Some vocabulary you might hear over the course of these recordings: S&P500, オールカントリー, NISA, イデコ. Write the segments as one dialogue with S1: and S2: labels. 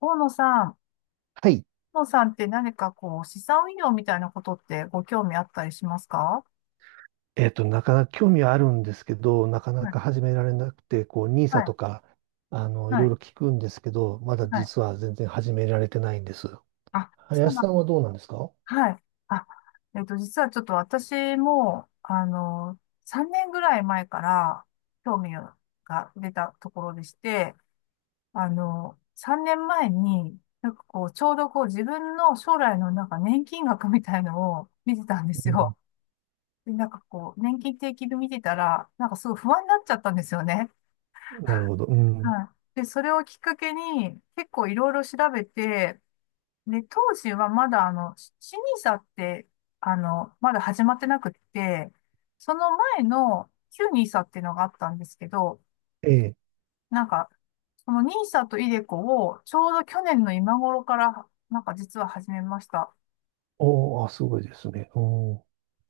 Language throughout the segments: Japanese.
S1: 大野さん、
S2: はい。
S1: 大野さんって、何かこう、資産運用みたいなことってご興味あったりしますか？
S2: なかなか興味はあるんですけど、なかな
S1: はい、
S2: か始められなくて、こう、
S1: は
S2: NISA
S1: い、
S2: とか、い
S1: は
S2: ろい
S1: い、
S2: ろ聞くんですけど、まだ
S1: はい。
S2: 実は全然始められてないんです。
S1: あ、そう
S2: 林
S1: なん
S2: さん
S1: で
S2: は
S1: す。
S2: どうなんですか？
S1: はい。あ、実はちょっと私も、3年ぐらい前から興味が出たところでして、3年前に、なんかこう、ちょうどこう、自分の将来のなんか年金額みたいのを見てたんです
S2: うん、
S1: よ。で、なんかこう、年金定期で見てたら、なんかすごい不安になっちゃったんですよね。
S2: なるほど。うん。
S1: はい。で、それをきっかけに、結構いろいろ調べて、で、当時はまだ、し n i って、まだ始まってなくって、その前の旧ニーサっていうのがあったんですけど、
S2: ええ。
S1: なんか、そのニーサとイデコを、ちょうど去年の今頃から、なんか実は始めました。
S2: おーあ、すごいですね。うん。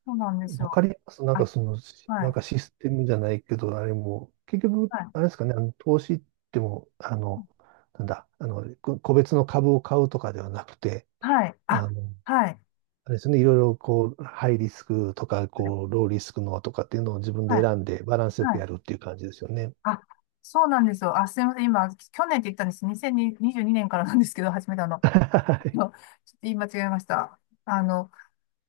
S1: そうなんです
S2: わ
S1: よ。
S2: かります。なんか
S1: あ、
S2: その、
S1: は
S2: なん
S1: い。
S2: かシステムじゃないけど、あれも、結局、
S1: はい。
S2: あれですかね、投資っても、なんだ、個別の株を買うとかではなくて、
S1: はい。あ、
S2: あの、
S1: はい。
S2: あれですね、いろいろこう、ハイリスクとか、
S1: は
S2: こう、
S1: い。
S2: ローリスクのとかっていうのを自分で
S1: はい。
S2: 選んでバランスよ
S1: は
S2: く
S1: い。
S2: やるっていう感じですよね。
S1: あ、そうなんですよ。あ、すみません。今、去年って言ったんです。2022年からなんですけど、始めたの。
S2: は い。
S1: のちょっと言い間違えました。あの、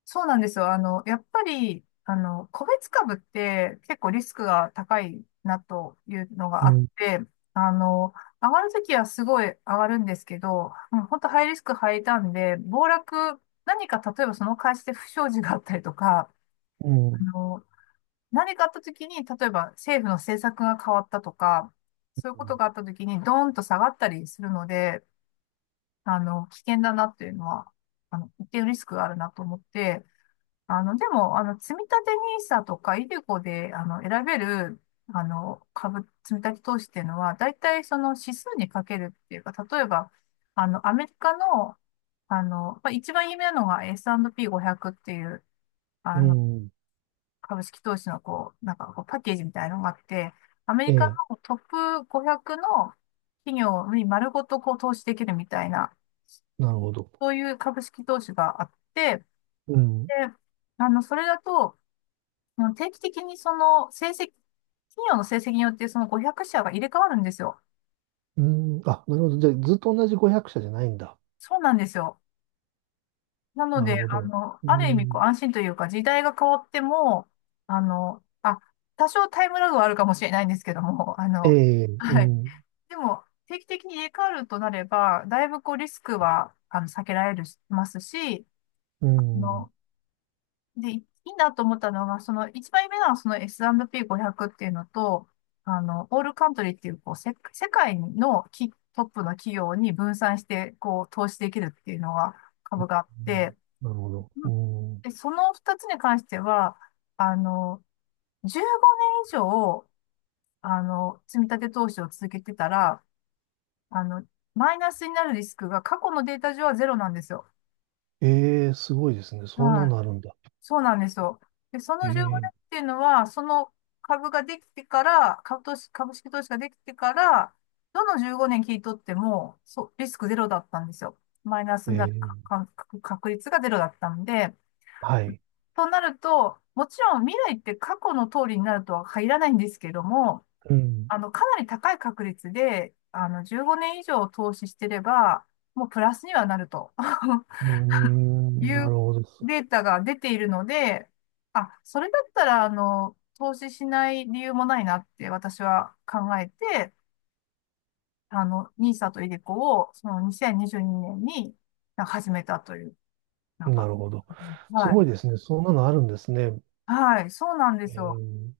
S1: そうなんですよ。やっぱり、個別株って結構リスクが高いなというの
S2: う
S1: があっ
S2: ん、
S1: て、あの、上がるときはすごい上がるんですけど、もう本当ハイリスクハイターンで、暴落、何か例えばその会社で不祥事があったりとか、
S2: う
S1: あ
S2: ん、
S1: の、何かあった時に、例えば政府の政策が変わったとか、そういう
S2: う
S1: こと
S2: ん、
S1: があった時にドーンと下がったりするので、危険だなっていうのは、一定のリスクがあるなと思って、でも、積立 NISA とかイデコで、選べる、株、積立投資っていうのは、大体その指数にかけるっていうか、例えば、アメリカの、まあ、一番有名なのが S&P500 っていう、
S2: う
S1: あの、
S2: ん、
S1: 株式投資のこう、なんかこうパッケージみたいなのがあって、アメ
S2: え
S1: リカ
S2: え、
S1: のトップ500の企業に丸ごとこう投資できるみたいな、
S2: なるほど。
S1: そういう株式投資があって、で、
S2: うん、
S1: それだと、定期的にその成績、企業の成績によってその500社が入れ替わるんですよ。
S2: うん、あ、なるほど。じゃあ、ずっと同じ500社じゃないんだ。
S1: そうなんですよ。なの
S2: なる
S1: で、
S2: ほど。う
S1: ある意味こう
S2: ん、
S1: 安心というか、時代が変わっても、あの、あ、多少タイムラグはあるかもしれないんですけども、
S2: ええ、う
S1: はい。
S2: ん、
S1: でも、定期的に入れ替わるとなれば、だいぶこうリスクは避けられるしますし、
S2: う
S1: あ
S2: ん、うん、
S1: の、で、いいなと思ったのが、その1枚目のその S&P500 っていうのと、オールカントリーっていうこう、世界のトップの企業に分散してこう投資できるっていうのが株があって、
S2: なるほど。
S1: うん。
S2: うん、
S1: で、その2つに関しては、あの、15年以上、積み立て投資を続けてたら、あの、マイナスになるリスクが過去のデータ上はゼロなんですよ。
S2: ええ、すごいですね。そんな
S1: はい。
S2: のあるんだ。
S1: そうなんですよ。で、そ
S2: え
S1: の15
S2: え、
S1: 年っていうのは、その株ができてから、株式投資ができてから、どの15年聞い取っても、そう、リスクゼロだったんですよ。マイナス
S2: え
S1: になるか
S2: え、
S1: か確率がゼロだったんで、
S2: はい。
S1: となると、もちろん未来って過去の通りになるとは限らないんですけども、
S2: うん、
S1: かなり高い確率で、15年以上投資してれば、もうプラスにはなると
S2: うー
S1: い
S2: ん、なる
S1: う
S2: ほど。
S1: データが出ているので、あ、それだったら、投資しない理由もないなって私は考えて、n i s とイデコを、その2022年にじゅうにねんになんか始めたという、なん
S2: な
S1: か、
S2: るほど。す
S1: は
S2: ご
S1: い。
S2: いですね。そんなのあるんですね。
S1: はい、そうなんで
S2: え
S1: すよ。
S2: ー、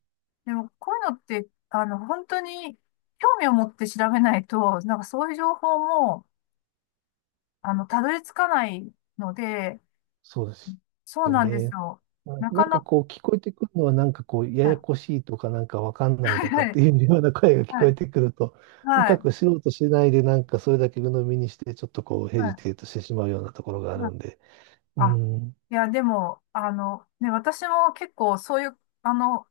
S1: でも、こういうのって、本当に興味を持って調べないと、なんかそういう情報も、たどり着かないので、
S2: そうです
S1: そう
S2: よ
S1: なんです
S2: ね。
S1: よ。
S2: な
S1: なか
S2: なん
S1: な
S2: か
S1: か、
S2: こう聞こえてくるのはなんかこうや
S1: は
S2: や
S1: い、
S2: こしいとかなんかわかんない
S1: は
S2: とかって
S1: い、
S2: いうような声が聞
S1: は
S2: こえ
S1: い、
S2: てくると、
S1: は
S2: 深
S1: い、
S2: く素人うとしないでなんかそれだけ鵜呑みにしてちょっとこうヘ
S1: は
S2: ジ
S1: い。
S2: テートしてしまうようなところがあ
S1: はい。
S2: るんで。う
S1: あ、
S2: ん、
S1: いや、でも、ね、私も結構そういう、あの、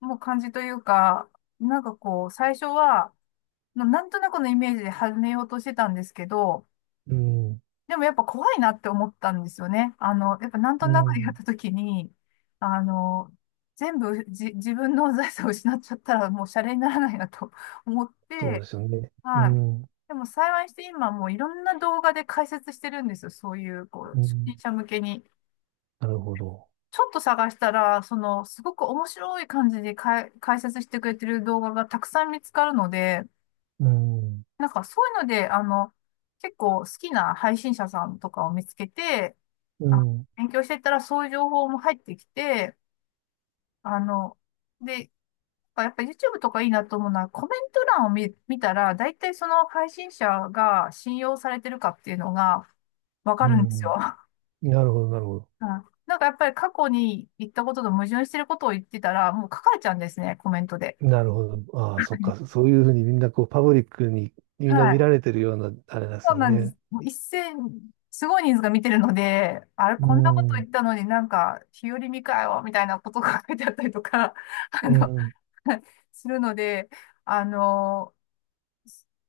S1: もう感じというか、なんかこう、最初は、なんとなくのイメージで始めようとしてたんですけど、
S2: うん、
S1: でもやっぱ怖いなって思ったんですよね。やっぱなんと
S2: う
S1: なくやっ
S2: ん。
S1: た時に、あの、全部、自分の財産を失っちゃったらもうシャレにならないなと思っ
S2: そうで
S1: て、
S2: すよね。う
S1: はい。
S2: ん、
S1: でも幸いして今もういろんな動画で解説してるんですよ。そういう、こう、
S2: う
S1: 初心
S2: ん。
S1: 者向けに。
S2: なるほど。
S1: ちょっと探したら、その、すごく面白い感じでかい解説してくれてる動画がたくさん見つかるので、
S2: うん、
S1: なんかそういうので、結構好きな配信者さんとかを見つけて、
S2: う
S1: あ、
S2: ん、
S1: 勉強していったらそういう情報も入ってきて、あの、で、あ、やっぱ YouTube とかいいなと思うのは、コメント欄を見たら、大体その配信者が信用されてるかっていうのがわ
S2: う
S1: かるんですよ。
S2: ん。なるほど、なるほど。
S1: うん、なんかやっぱり過去に言ったことと矛盾してることを言ってたら、もう書かれちゃうんですね、コメントで。
S2: なるほど。ああ、そっか。そういうふうにみんなこう、パブリックにみ
S1: は
S2: んな見られ
S1: い。
S2: てるような、あれなんで
S1: そ
S2: す
S1: う
S2: よ
S1: なんです。
S2: ね。
S1: もう一斉に、すごい人数が見てるので、あれ、
S2: う
S1: こんなこと言
S2: ん、
S1: ったのになんか、日和見かよ、みたいなことが書いてあったりとか、あ
S2: う
S1: の、
S2: ん、
S1: するので、あの、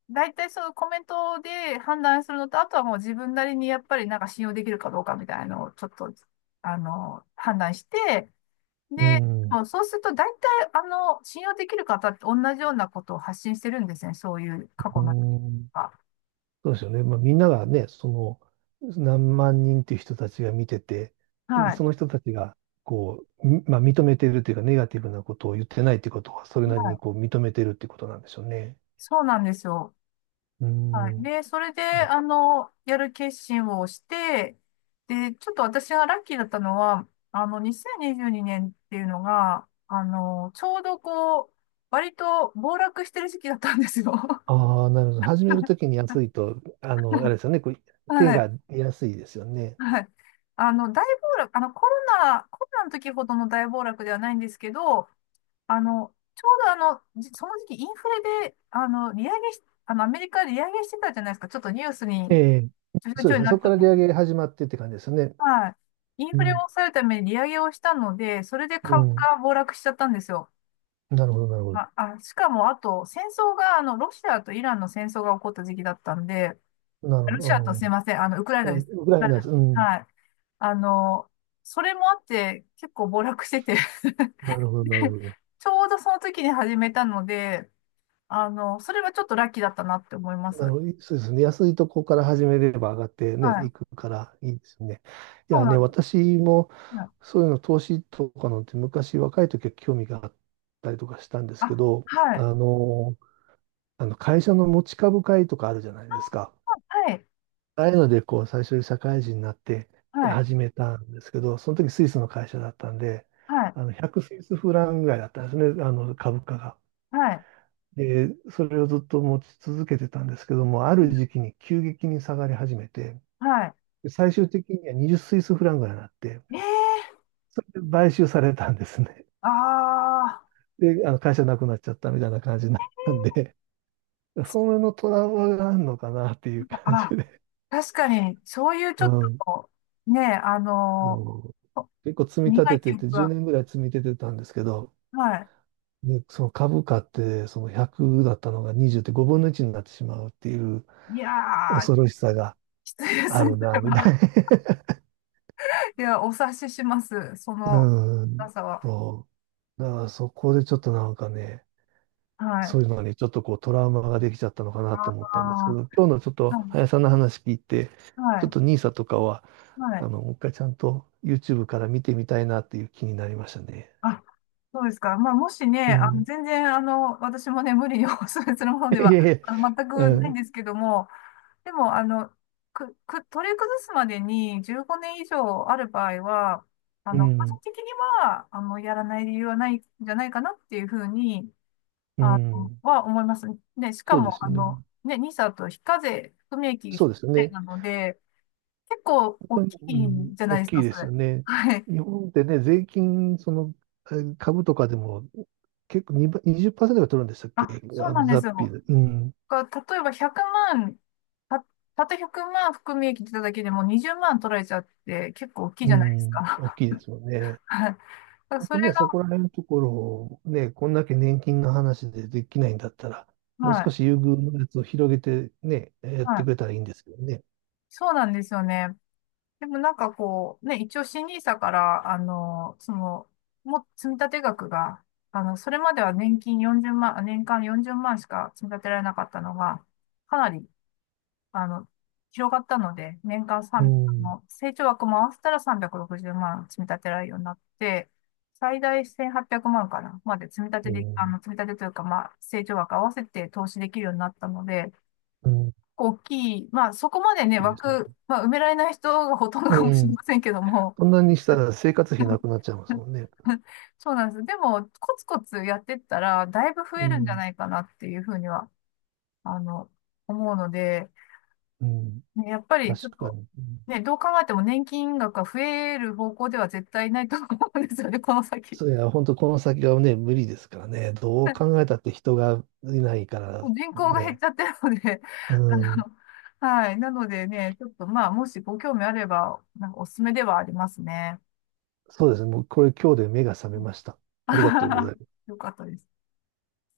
S1: 大体そのコメントで判断するのと、あとはもう自分なりにやっぱりなんか信用できるかどうかみたいなのをちょっと、判断して、
S2: う
S1: で、
S2: ん、
S1: もうそうすると大体信用できる方って同じようなことを発信してるんですね。そういう過
S2: う
S1: 去の。
S2: ん、
S1: あ、
S2: そうですよね。まあ、みんながね、その、何万人っていう人たちが見てて、
S1: はい。
S2: その人たちが、こう、みまあ、認めてるというか、ネガティブなことを言ってないってことは、それ
S1: は
S2: なりにこ
S1: い。
S2: う、認めてるってことなんでしょうね。
S1: そうなんですよ。
S2: う
S1: はい。
S2: ん。
S1: で、それで、
S2: な
S1: やる決心をして、で、ちょっと私がラッキーだったのは、2022年っていうのが、ちょうどこう、割と暴落してる時期だったんですよ。
S2: ああ、なるほど。始めるときに安いと、あれですよね。こう手
S1: はい。
S2: が安いですよね。
S1: はい。大暴落、コロナの時ほどの大暴落ではないんですけど、ちょうどその時期インフレで、利上げし、アメリカで利上げしてたじゃないですか。ちょっとニュース
S2: え
S1: に、
S2: え、
S1: ちょい
S2: そう
S1: ちょ
S2: で
S1: い
S2: すね。
S1: な
S2: そ
S1: って
S2: こから
S1: た。
S2: 利上げ始まってって感じですね。
S1: はい。イン
S2: う
S1: フレを
S2: ん。
S1: 抑えるために利上げをしたので、それで
S2: う
S1: 株
S2: ん。
S1: が暴落しちゃったんですよ。
S2: なるほど、なるほ
S1: ま
S2: ど。
S1: あ、あ、しかも、あと、戦争が、ロシアとイランの戦争が起こった時期だったんで、
S2: なるほ
S1: ロシアとすいません、ウクライ
S2: ど。
S1: ナ
S2: う
S1: で
S2: ん、
S1: す。
S2: ウクラ
S1: は
S2: イナです、う
S1: い。
S2: ん。
S1: はい。あの、それもあって、結構暴落してて
S2: なるほど、なるほど。
S1: ちょうどその時に始めたので、それはちょっとラッキーだったなって思いま
S2: なる
S1: す。
S2: ほど。そうですね。安いとこから始めれば上がって
S1: は
S2: ね、
S1: い。
S2: いくからいいですね。い
S1: そう
S2: や
S1: な
S2: ね、
S1: んです。
S2: 私も
S1: はい。
S2: そういうの投資とかのって昔若い時は興味があったりとかしたんですけ
S1: あ、
S2: ど、
S1: はい。
S2: あの、あの会社の持ち株会とかあるじゃないですか。
S1: はい。
S2: ああいうので、こう、最初に社会人になって
S1: はい。
S2: 始めたんですけど、その時スイスの会社だったんで、
S1: はい。
S2: 100スイスフランぐらいだったんですね、株価が。
S1: はい。
S2: で、それをずっと持ち続けてたんですけども、ある時期に急激に下がり始めて、
S1: はい。はい。
S2: で最終的には20スイスフランぐらいになって、
S1: ええ。
S2: それで買収されたんですね。
S1: ああ、
S2: で、会社なくなっちゃったみたいな感じになったんで、それのトラウマがあるのかなっていう感じ
S1: あ、
S2: で。
S1: 確かに、そういうち
S2: う
S1: ょっ
S2: ん。
S1: と、ねえ、
S2: そう
S1: お
S2: 結構積み立
S1: 苦
S2: て
S1: い記
S2: てて、
S1: 憶
S2: 10
S1: が、
S2: 年ぐらい積み立ててたんですけど、
S1: はい。
S2: で、その株価って、その100だったのが20って5分の1になってしまうっていう
S1: いやー、
S2: 恐ろしさが
S1: きついで
S2: あ
S1: すね、
S2: る
S1: そ
S2: な、
S1: れ
S2: みたい
S1: は。
S2: な。
S1: いや、お察しします、そ の
S2: う
S1: 辛
S2: ん。
S1: さは。
S2: そう。だからそこでちょっとなんかね、
S1: はい。
S2: そういうのにちょっとこうトラウマができちゃったのかなと思
S1: あ
S2: ったんですけど、今日のちょっ
S1: あ、は
S2: と
S1: い、
S2: 林さんの話聞いて、
S1: は
S2: ちょっ
S1: い、
S2: とニーサとかは、
S1: はい。
S2: もう一回ちゃんと YouTube から見てみたいなっていう気になりましたね。
S1: あ、そうですか。まあ、もしね、
S2: うん。
S1: 全然、私もね、無理にお勧めするもので
S2: いえい
S1: は、
S2: え。
S1: 全
S2: う
S1: くないん
S2: ん。
S1: ですけども、でも、取り崩すまでに15年以上ある場合は、
S2: う
S1: 個人
S2: ん。
S1: 的には、やらない理由はないんじゃないかなっていうふうに、
S2: うん。
S1: は思います。ね、しか
S2: そうで
S1: も、
S2: すうようね。ん。
S1: ね、ニ i s と非課税、含み益が非
S2: そう
S1: 課
S2: ですよ
S1: 税
S2: ね。
S1: なので、結構大
S2: 本
S1: き
S2: 当に、う
S1: い
S2: ん。
S1: んじゃない
S2: 大
S1: です
S2: きい
S1: か、そ
S2: ですよ
S1: れ。
S2: ね。
S1: はい。
S2: 日本ってね、税金、その、株とかでも結構2ばにじゅっパーセントが取るんでしたっけ、
S1: あ、そうなんで
S2: 雑
S1: す
S2: 費
S1: よ。
S2: で。うん。
S1: が例えば100万、た、たった100万含み益出ただけでも20万取られちゃって結構大きい
S2: う
S1: じゃないです
S2: ん。大
S1: か。
S2: きいですよね。
S1: はい。だから
S2: 本
S1: そ
S2: 当
S1: れ
S2: ね、
S1: が、
S2: そこら辺のところをね、こんだけ年金の話でできないんだったら、もう
S1: は
S2: 少し
S1: い。
S2: 優遇のやつを広げてね、やっ
S1: は
S2: て
S1: い。
S2: くれたらいいんですけどね。
S1: そうなんですよね。でもなんかこう、ね、一応新入社から、その、積立額が、それまでは年金40万、あ、年間40万しか積み立てられなかったのが、かなり、あの、広がったので、年間
S2: う
S1: 3、
S2: ん。
S1: 成長額も合わせたら360万積み立てられるようになって、最大1800万かな、まで積み立
S2: う
S1: てで、
S2: ん。
S1: 積み立てというか、まあ、成長額合わせて投資できるようになったので、
S2: うん。
S1: 構大きい。まあ、そこまでね、
S2: いいですね。
S1: 枠、まあ、埋められない人がほとんど
S2: う
S1: かもしれ
S2: ん、
S1: ませんけども。
S2: そんなにしたら生活費なく なっちゃいますもんね。
S1: そうなんです。でも、コツコツやってったら、だいぶ増
S2: う
S1: えるんじゃ
S2: ん。
S1: ないかなっていうふうには、あの、思うので、
S2: うん。
S1: ね、やっぱりち
S2: 確
S1: ょっ
S2: か
S1: と、
S2: に。うん、
S1: ね、どう考えても年金額が増える方向では絶対ないと思うんですよね、この先。
S2: そういや、本当この先がね、無理ですからね。どう 考えたって人がいないか
S1: も
S2: ら
S1: う人口が減っ
S2: ね。
S1: ちゃってるので、
S2: う
S1: あの、
S2: ん。
S1: はい。なのでね、ちょっとまあ、もしご興味あれば、なんかおすすめではありますね。
S2: そうですね。もうこれ今日で目が覚めました。
S1: あ
S2: ありが
S1: は
S2: とうご
S1: は
S2: ざ
S1: は、
S2: います。
S1: よかったです。